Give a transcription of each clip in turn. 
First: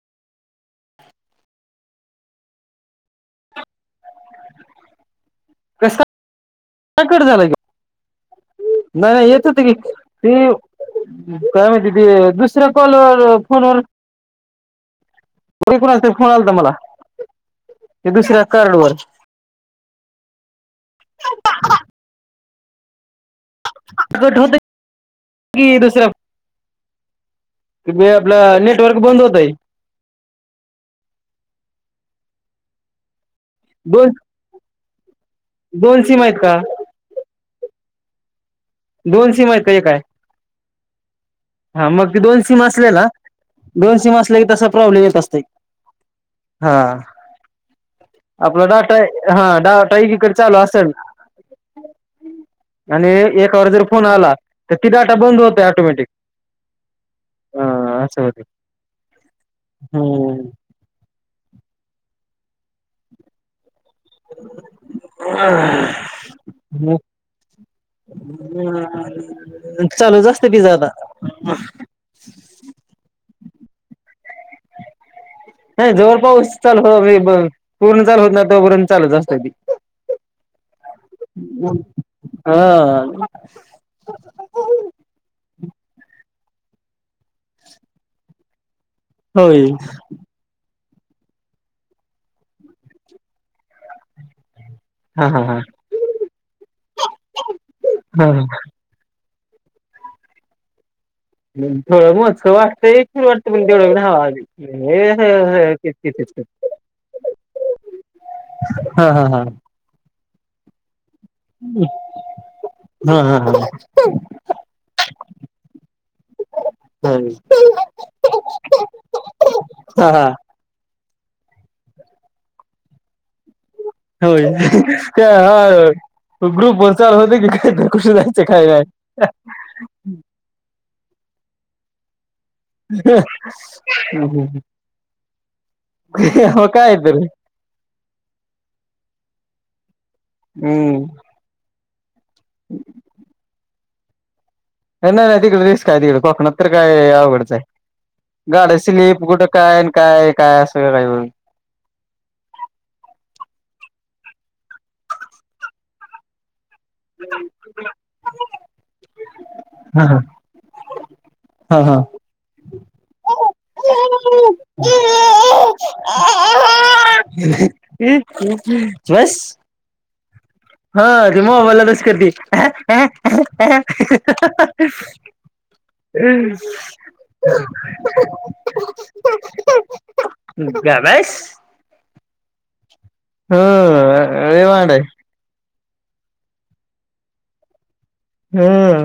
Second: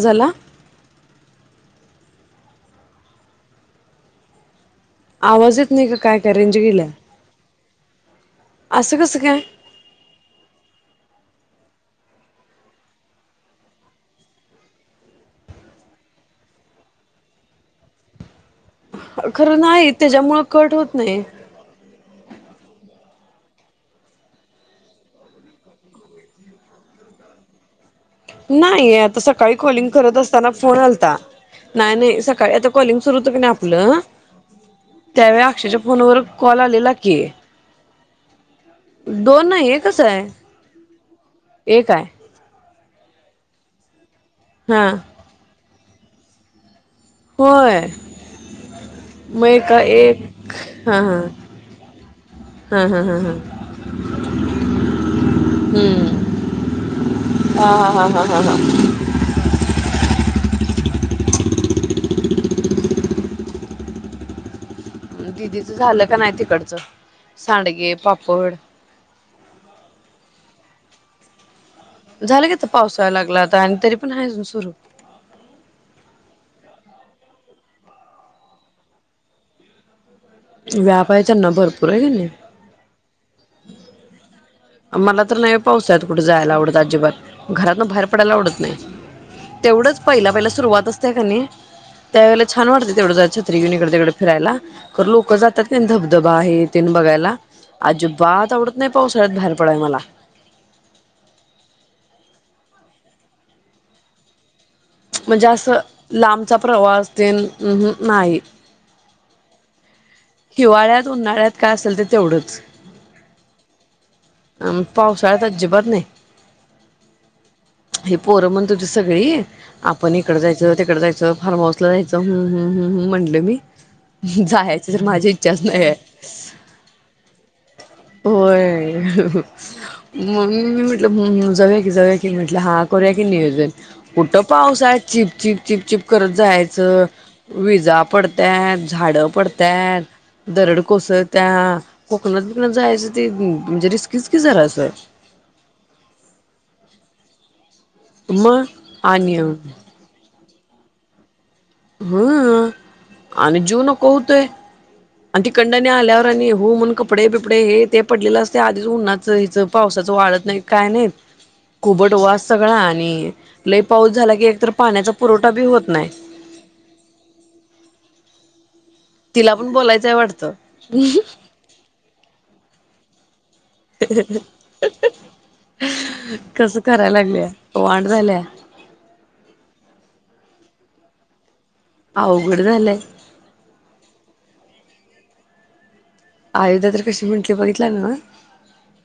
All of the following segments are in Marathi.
झाला आवाज येत नाही का कस काय काय रेंज गेल्या काय कट झाला की असं नाही कसं नाही काय येत त की त काय माहिती ते दुसऱ्या कॉलवर फोनवर को कोणा अस फोन आला तर मला ते दुसऱ्या कार्ड वर खरं नाही तेच्यामुळ कट होत नाही ठती दुसरा [inaudible] नाही नेटवर्क आता बंद होतय सकाळी कॉलिंग करत असताना फोन आलता नाही नाही सकाळी आता. कॉलिंग सुरू होत का नाही आपलं. दोन त्यावेळी अक्षाच्या दोन फोनवर सिम आहेत का कॉल आलेला की. दोन सीम आहेत नाही का एक एकच काय आहे हा एक आहे मग ते दोन सीम असलेला दोनशे मासले के तसा हा प्रॉब्लेम येत असतय हा. होय आपला डाटा मग हा एका डाटा एक एकीकडे चालू असेल. हम् हम् हम हम. फो आला तर ति डाटा बंद होत टोमॅटिक. हा हा हा हा हा हा, हम्म. ह दिदीचं झालं का नाही तिकडचं सांडगे पापड ह चालू जास्त ति जदा झालं गता पावसायला लागला आता आणि तरी पण आहे सुरू. नाही जोर पाऊस चालू होऊदेल पूर्ण चालू होत नाही तोपर्यंत चालूच असतय ते व्याप आहे त्यांना भरपूर आहे की नाही. हा मला तर नाही पाऊसाल्यात कुठे जायला आवडत अजिबात घरातन बाहेर पडायला आवडत नाही होय तेवढंच पहिला पहिला सुरवातच का नाही त्यावेळेला छान वाटतं तेवढं छत्री घेऊन इकडे तिकडे फिरायला खर हा लोक हा हा जातात कनी धबधबा हे तेन बघायला हा अजिबात आवडत नाही पावसाळ्यात बाहेर पडाय मला थोडं मोजक वाटतय पण तेवढं पण नाही बाबा म्हणजे असं ते लांबचा प्रवास तेन अहं नाही. [unintelligible] [inaudible] हा हा हा हिवाळ्यात उन्हाळ्यात काय असेल ते तेवढंच हा हा अम पावसाळयात अजिबात नाही हा हे पोरं म्हणत होती सगळी हा आपण हा इकडं जायचं तिक ड जायच फार्महाऊस ला जायच हमहम म्हटलं मी होय तर माझी काय इच्छाच नाही हा हाय ग्रुप वर चालू होते की तर कुठे जायचं काय हे हाय होय [unintelligible] मग मी म्हटल जाऊया की जाऊया कि कि म्हटलं हा करूया की नियोजन कुठं नाही पाऊस आहे चिप चिप चिप चिप करत हो काय जायचं तर विजा पडत्यात झाडं पडत पडत्यात दरड हम्म कोसळत्या कोकनात बिकनातन जायच म्हणजे ते रिस्की नाही नाही तिकडे रिस्क हाय तिकड कोकणात तर काय आवघडच हाय. मग गाड्या स्लीप आणि कुठं काय काय अन काय असं का हम आणि जिव नको होतोय आणि तीकडन आल्यावर आणि हु म्हणून कपडे बिपडे हे ते पडलेलं असतय आधीच उन्हाच हिचं हा पावसाचं वाळत नाही काय नाहीत हा हा हा कुबट वास सगळा आणि लय पाऊस झाला की एक तर पाण्याचा पुरवठा बी होत नाही. [unintelligible] तिला पण बोलायचंय वाटतं हां ती मोबाईला तस करती [unintelligible] हा हा कसं करायला लागल्या वांड झाल्या [unintelligible] [unintelligible] गब बस आवघड झालंय हं लय वांड हाय [unintelligible] आयोध्या तर कशी म्हटली बघितला नव हं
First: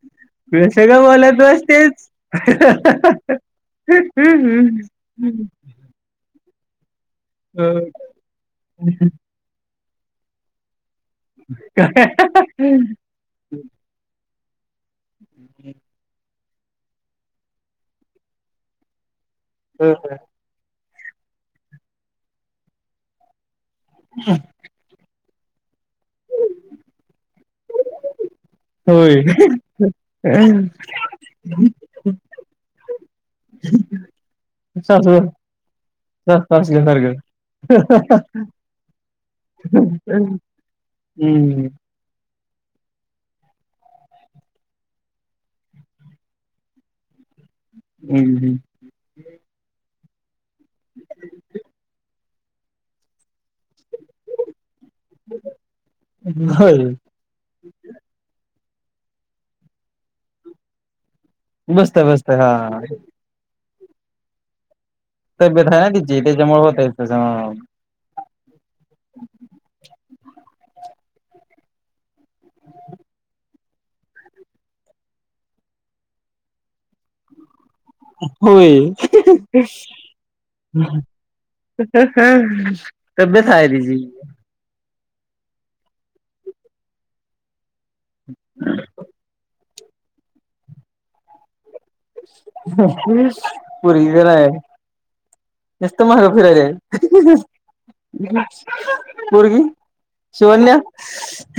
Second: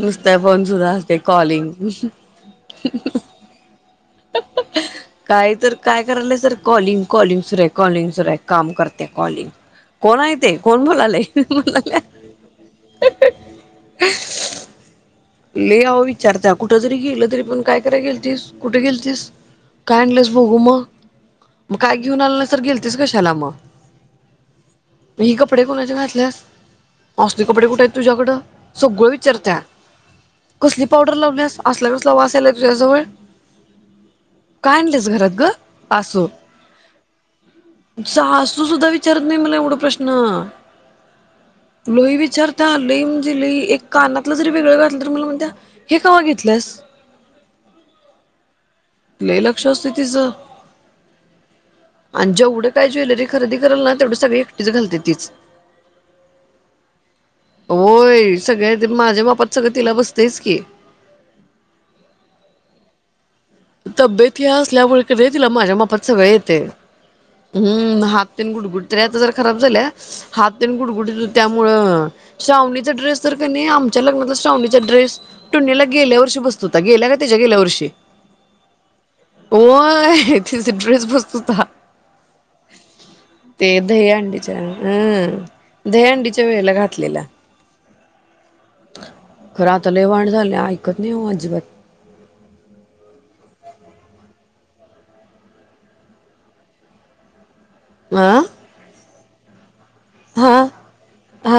नुसता फोन सुरू कशाला असते बोलत कॉलिंग बसतीस [unintelligible] काय तर काय करायलय [unintelligible] सर कॉलिंग कॉलिंग सुरु आहे. कॉलिंग सुरू हाय काम करत्या कॉलिंग कोण य ते कोण बोलाला नाही म्हणाल्या [unintelligible] लयी अहो विचारत्या कुठ जरी गेलं तरी पण काय कराय गेलतीस कुठे गेलतिस काय आणलंस बघू मग मग काय घेऊन आलं नाही तर गिलतीस कशाला म हम [unintelligible] मी ही कपडे कुणाचे घातल्यास असली कपडे कुठे आहेत तुझ्याकडं सगळं होय विचारत्या. कसली पावडर लावण्यास असला कसला वास यायलाय तूझ्या जवळ काय आणलेस सासू घरात ग आस सासल्यासारखं सासू सुद्धा विचारत नाही मला एवढा प्रश्न हम्म हम्म लई विचारता लई म्हणजे लई एक कानातलं जरी वेगळं घात नंतर मला म्हणत्या हे कवा घेतल्यास हम्म. लय लक्ष असंतय तिज [unintelligible] आणि जेवढं काय ज्वेलरी खरेदी करेल ना तेवढं सगळी एकटीच घालते तीच होय होय सगळ्या माझ्या बापात सगळं तिला बसतच की बसत बसत हा तब्येत असल्यामुळे कडेतील तब्येत माझ्या आहे ना माफत तिची सगळे येते त्याच्यामुळे होतय तसं. हम्म ह गुडगुडत आता जर खराब झाल्या हातन गुडगुड त्यामु शावणीचा ड्रेस तर आमच्या लग्नाचा श्रावणीचा ड्रेस टोला गेल्या वर्ी बसत होता गेल्या का त्याच्या गेल्यार्षी होय तिचा ड्रेस बसत होता तबी्येत आय तजी हम्म दहंडीच्या वेळेला घातलेल्या हम् खरं आता लवाण झाले ऐकत नाही अजिबात पुरी घय नसत मग फिरायला आहे अ मुर्गी हा शिवर््य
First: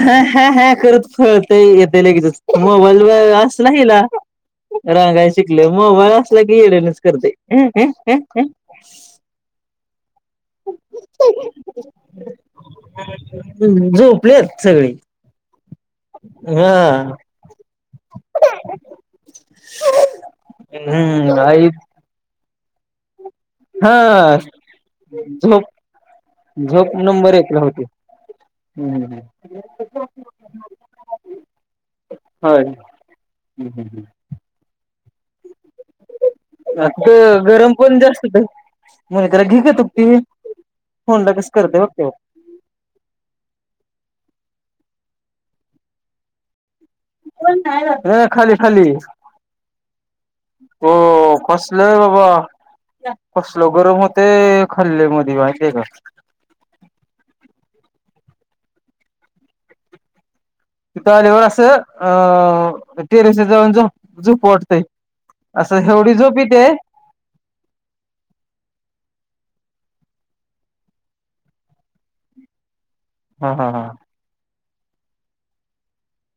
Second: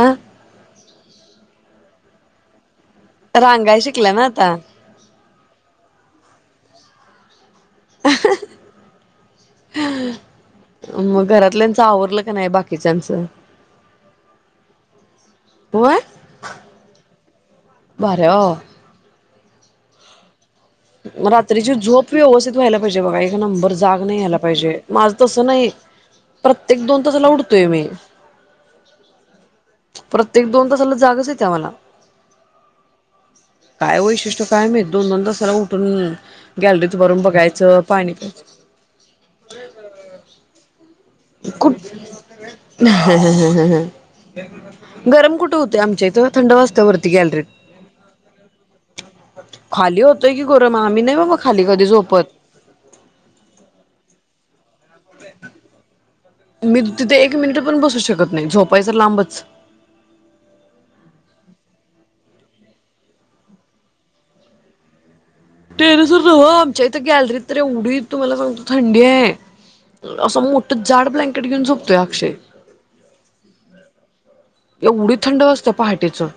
हा ह हा करत फळत येते लगेचच मोबाईल व असला रांगाय हिला शिकल्या ना आता रांगाय शिकले मोबाईल असला की एडनच करते हम्म हम् हम्म हम् [inaudible] मग घरातल्यांच आवरलं का नाही बाकीच्यांच झोपलेत सगळी हा भारी आहे ओ. [inaudible] हम्म आई रात्रीची झोप व्यवस्थित व्हायला पाहिजे बघा एक नंबर हा जाग नाहीला पाहिजे माझ तस झोप नाही प्रत्येक झोप दोन तसाला नंबर एकला उडतोय होती. मी प्रत्येक दोन तासाला जागच येते आम्हाला होय. काय वैशिष्ट्य कायम दोन नंदा सला उठ पण गॅलरीत भरून बघायचं पाणी प्यायचं मुनकर घीक तुपती खूठ ह ह गरम कुठे होते आमच्या इथं थंड वाज अ खाली खाली खाली होतय की गोरम आम्ही नाही बाबा खाली कधी झोपत कसल गरम होते खल्ले मध माहिती का मी तिथे एक मिनिट पण बसू शकत नाही झोपायचं लांबच तलीवर असं अं टेरिस जाऊन झूप वाटतेय टेरेसर आमच्या इथे गॅलरीत तर एवढी तुम्हाला सांगतो थंडी आहे असं मोठं जाड ब्लँकेट घेऊन झोपतोय अक्षय हम हा हा एवढी थंड वा असते पहाटेचं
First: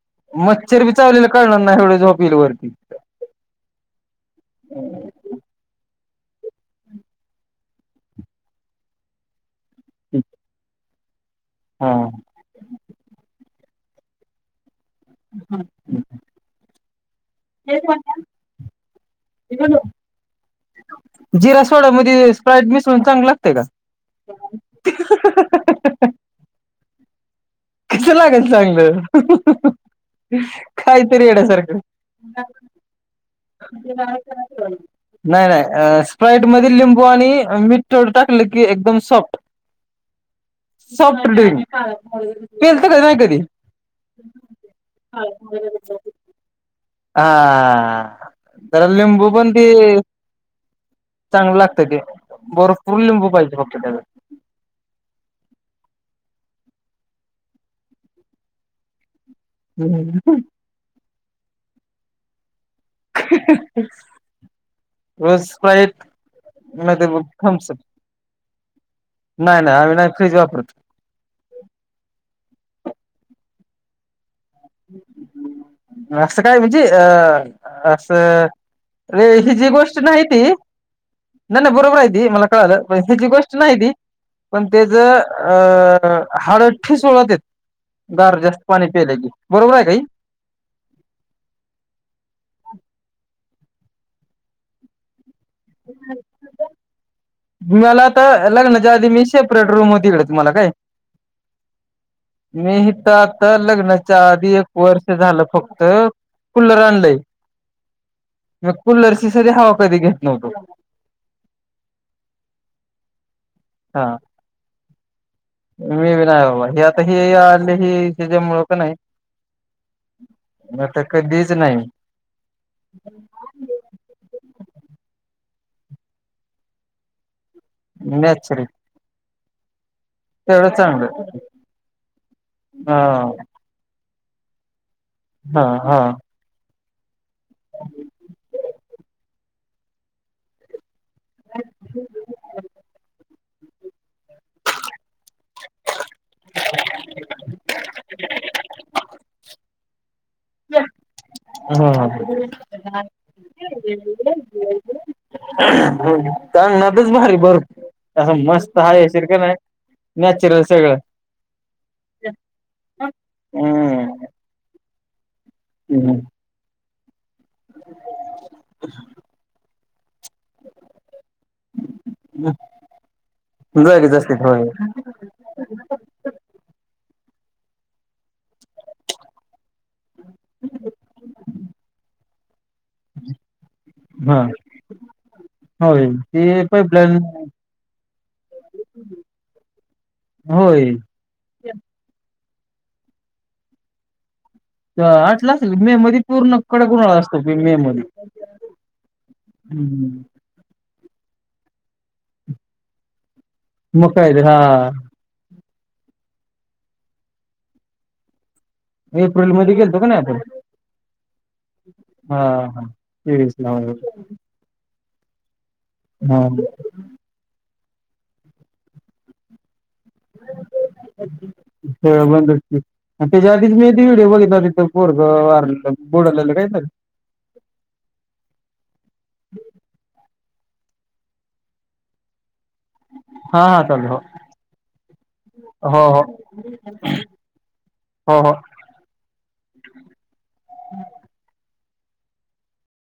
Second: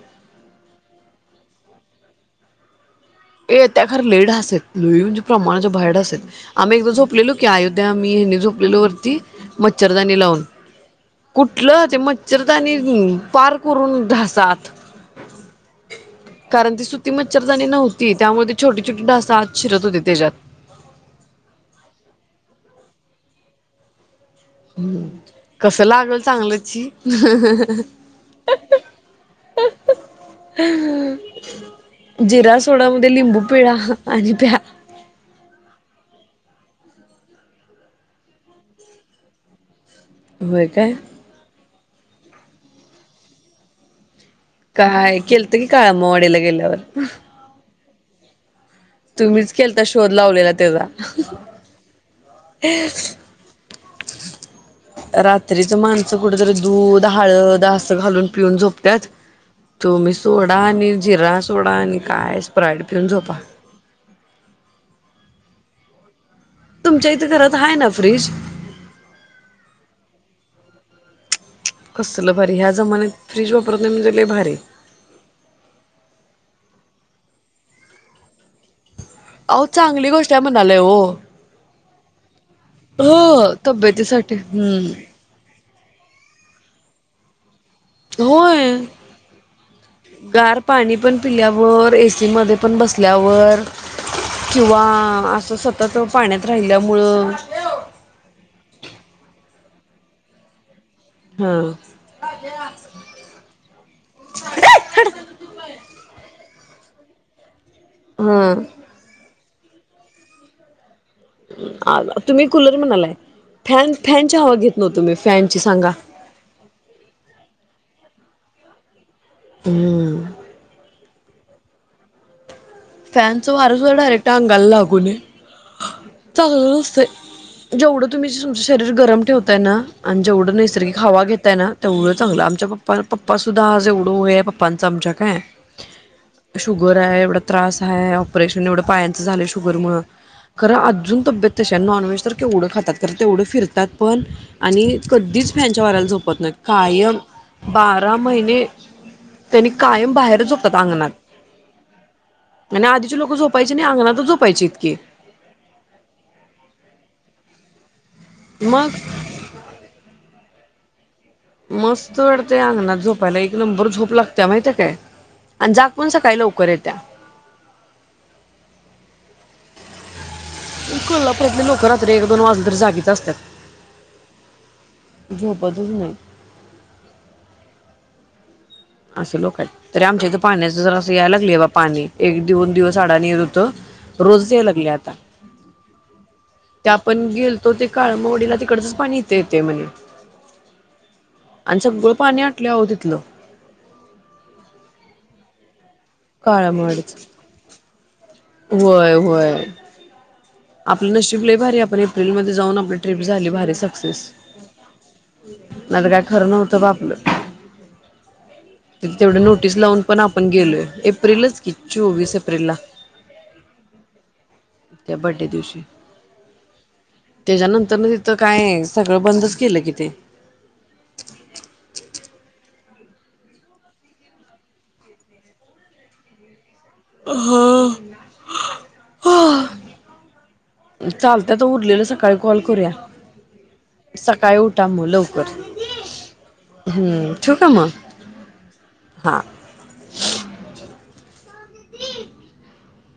मच्छर बी चावलेले कळणार ना एवढे झॉपिील वरती ए त्या खर लेढ असेल लोई प्रमाणाच्या बाहेर असेल आम्ही एकदा झोपलेलो की अयोध्या आम्ही हनी झोपलेलो वरती मच्छरदानी लावून कुठलं हा ते मच्छरदानी पार करून धासात हा ति मच्छदानी नाव छटी छोटी ढासा आज शिरत होते त्याच्यात जिरा सोडा मध्ये स्प्राईट मिसळून चांग लागते का हम्म कस लागेल चांगल्याची कस लागल चांगलं काहीतरी येड्यासारखं जिरा सोडा म लिंबू पिळा आणि प्या. नाही, नाही स्प्राईट म लिंबू आणि मीठ थोडं टाकलं की एकदम सॉफ्ट. होय काय? सॉफ्टड्रिंक पीलत काय नाय कधी? काय? केलत की काळम्मावाडीला गेल्यावर हा आ आ. जरा लिंबु पण तुम्हीच ते केलता शोध लावलेला त्याचा चांगलं लागतय ते. भरपूर लिंबू पाहिजे फक्त त्याला. रात्रीच माणसं कुठेतरी दूध, हळद आस घालून पिऊन झोपत्यात, तो मी त्याला सोडा आणि जिरा सोडा आणि का स्प्राइड पिऊन झोपा. रोज स्प्राईट नाहीतर, तुमच्या इथे मग घरात थम्स आहे अप. ना फ्रीज? नाय नाय आम्ही नाही फ्रीज वापरत. कसलं भारी ह्या जमान्यात फ्रीज वापरत नाही, मंजे लई भारी. असं काय म्हणजे अ असं. रे अहो हिजी गोष्ट चांगली नाही आहे ती म्हणालोय ओ. नाही नाही बरोबर आहे ते मला कळालं, हेजि हो गोष्ट नाही ती तब्येतीसाठी पण त्याज अ हम्म अ हाडं ठिसूळ होत्यात गार जास्त होय. पाणी पिल की बरोबर आहे काही गार पाणी पण पिल्यावर, ए सी मध्ये पण बसल्यावर किंवा असं सतत पाण्यात राहिल्या मुळं. मला आता लग्नाच्या आधी मी सेपरेट रूम होती, तिकडे मला काय? हा. मी तर आता लग्नाच्या आधी एक वर्ष झालं फक्त कुलर आणलाय हा मग कुलरची साधी हवा कधी घेत नव्हतो. तुम्ही कुलर म्हणालाय फॅन हा फॅनच्या हवा घेत नव्हतो मी. फॅनची सांगा मी बी नाय बाबा, हे आता ह आली ही तेच्या मुळ का नाही. हम. आता कधीच नाही. फॅनच वार सुद्धा डायरेक्ट अंगाला लागूू नये चांगलं नसतंय. जेवढं तुम्ही तुमचं नॅचरल शरीर गरम ठेवताय ना आणि जेवढं तेवढं नैसर्गिक हवा चांगलं घेताय ना तेवढं चांगलं, आमच्या पप्पा हा पप्पा सुद्धा आज एवढं वय हाय पप्पानच् आमच्या काय हा, हा. शुगर हाय एवढा त्रास हाय, ऑपरेशन एवढं पायाचं झालंय शुगरमुळ खरं अजून तब्येत तशी हाय, नॉन व्हेज तर केवढं खातात तर तेवढं फिरतात पण आणि कधीच फॅन च्या वाऱ्याला झोपत नाहीत, कायम बार बारा महिने, त्यांनी कायम बाहेर झोपतात अंगणात. हा, ह. आणि आधीचे लोक झोपायचे नाही अंगणातच झोपायचे इतकी [unintelligible] अंगणातच भारी भरपूर हा मस्त मग हाय येशील का नाय? नॅचरल सगळं. मस्त वाटतय अंगणात झोपायला, एक नंबर झोप लागते माहितीए काय? आणि जाग पण हम्म सकाळी लवकर येत्या. अच [inaudible] कोल्हापुरातले लोक रात्री एक दोन वाजले तरी जागीच असत्यात. जागीच असतात होय. झोपतचं नाही. असे लोक आहेत, तरी आमच्या इथे पाण्याच जरा अस यायला लागलय बा पाणी एक दोन दिवस अडान येत होत, हा रोजच याय लागलय आता होय ते पाईपलाईन आपण गेलतो ते काळमवाडीला तिकडचच पाणी इथ येतय म्हणे. होय आणि सगळं पाणी आटलंय आहो तिथलं व्हय आटला असेल, मे मध्ये पूर्ण कडक उन्हाळा असतोय मे मध्ये व्हय व्हय. आपलं नशीब लई भारी हाय आपण एप्रिलमध्ये जाऊन आपल्या ट्रीप झाली भारी मग सक्सेस् काय रे हा नाय तर काय खरं नव्हतं बा आपलं तिथं तेवढी एप्रिल मध्ये नोटीस गेलतो लावून का नाही पण आपण गेलोय, एप्रिलच की चोवीस एप्रिल ला लेडीज नाव येऊ राहिलं. त्या बड्डे दिवशी हा. त्याच्यानंतर तिथं काय, सगळं बंदच केलं कि ते सगळं बंदच की. त्याच्या आधीच मी ते व्हिडिओ बघितला, ते पोरगं वारलं बुडालेलं काहीतरी चालतंय आता उरलेलं सकाळी कॉल करूया. हा हा चालेल हो सकाळी उठा मग लवकर, हो हो हम्म ठेऊ का मग? हो हो. हा. [unintelligible]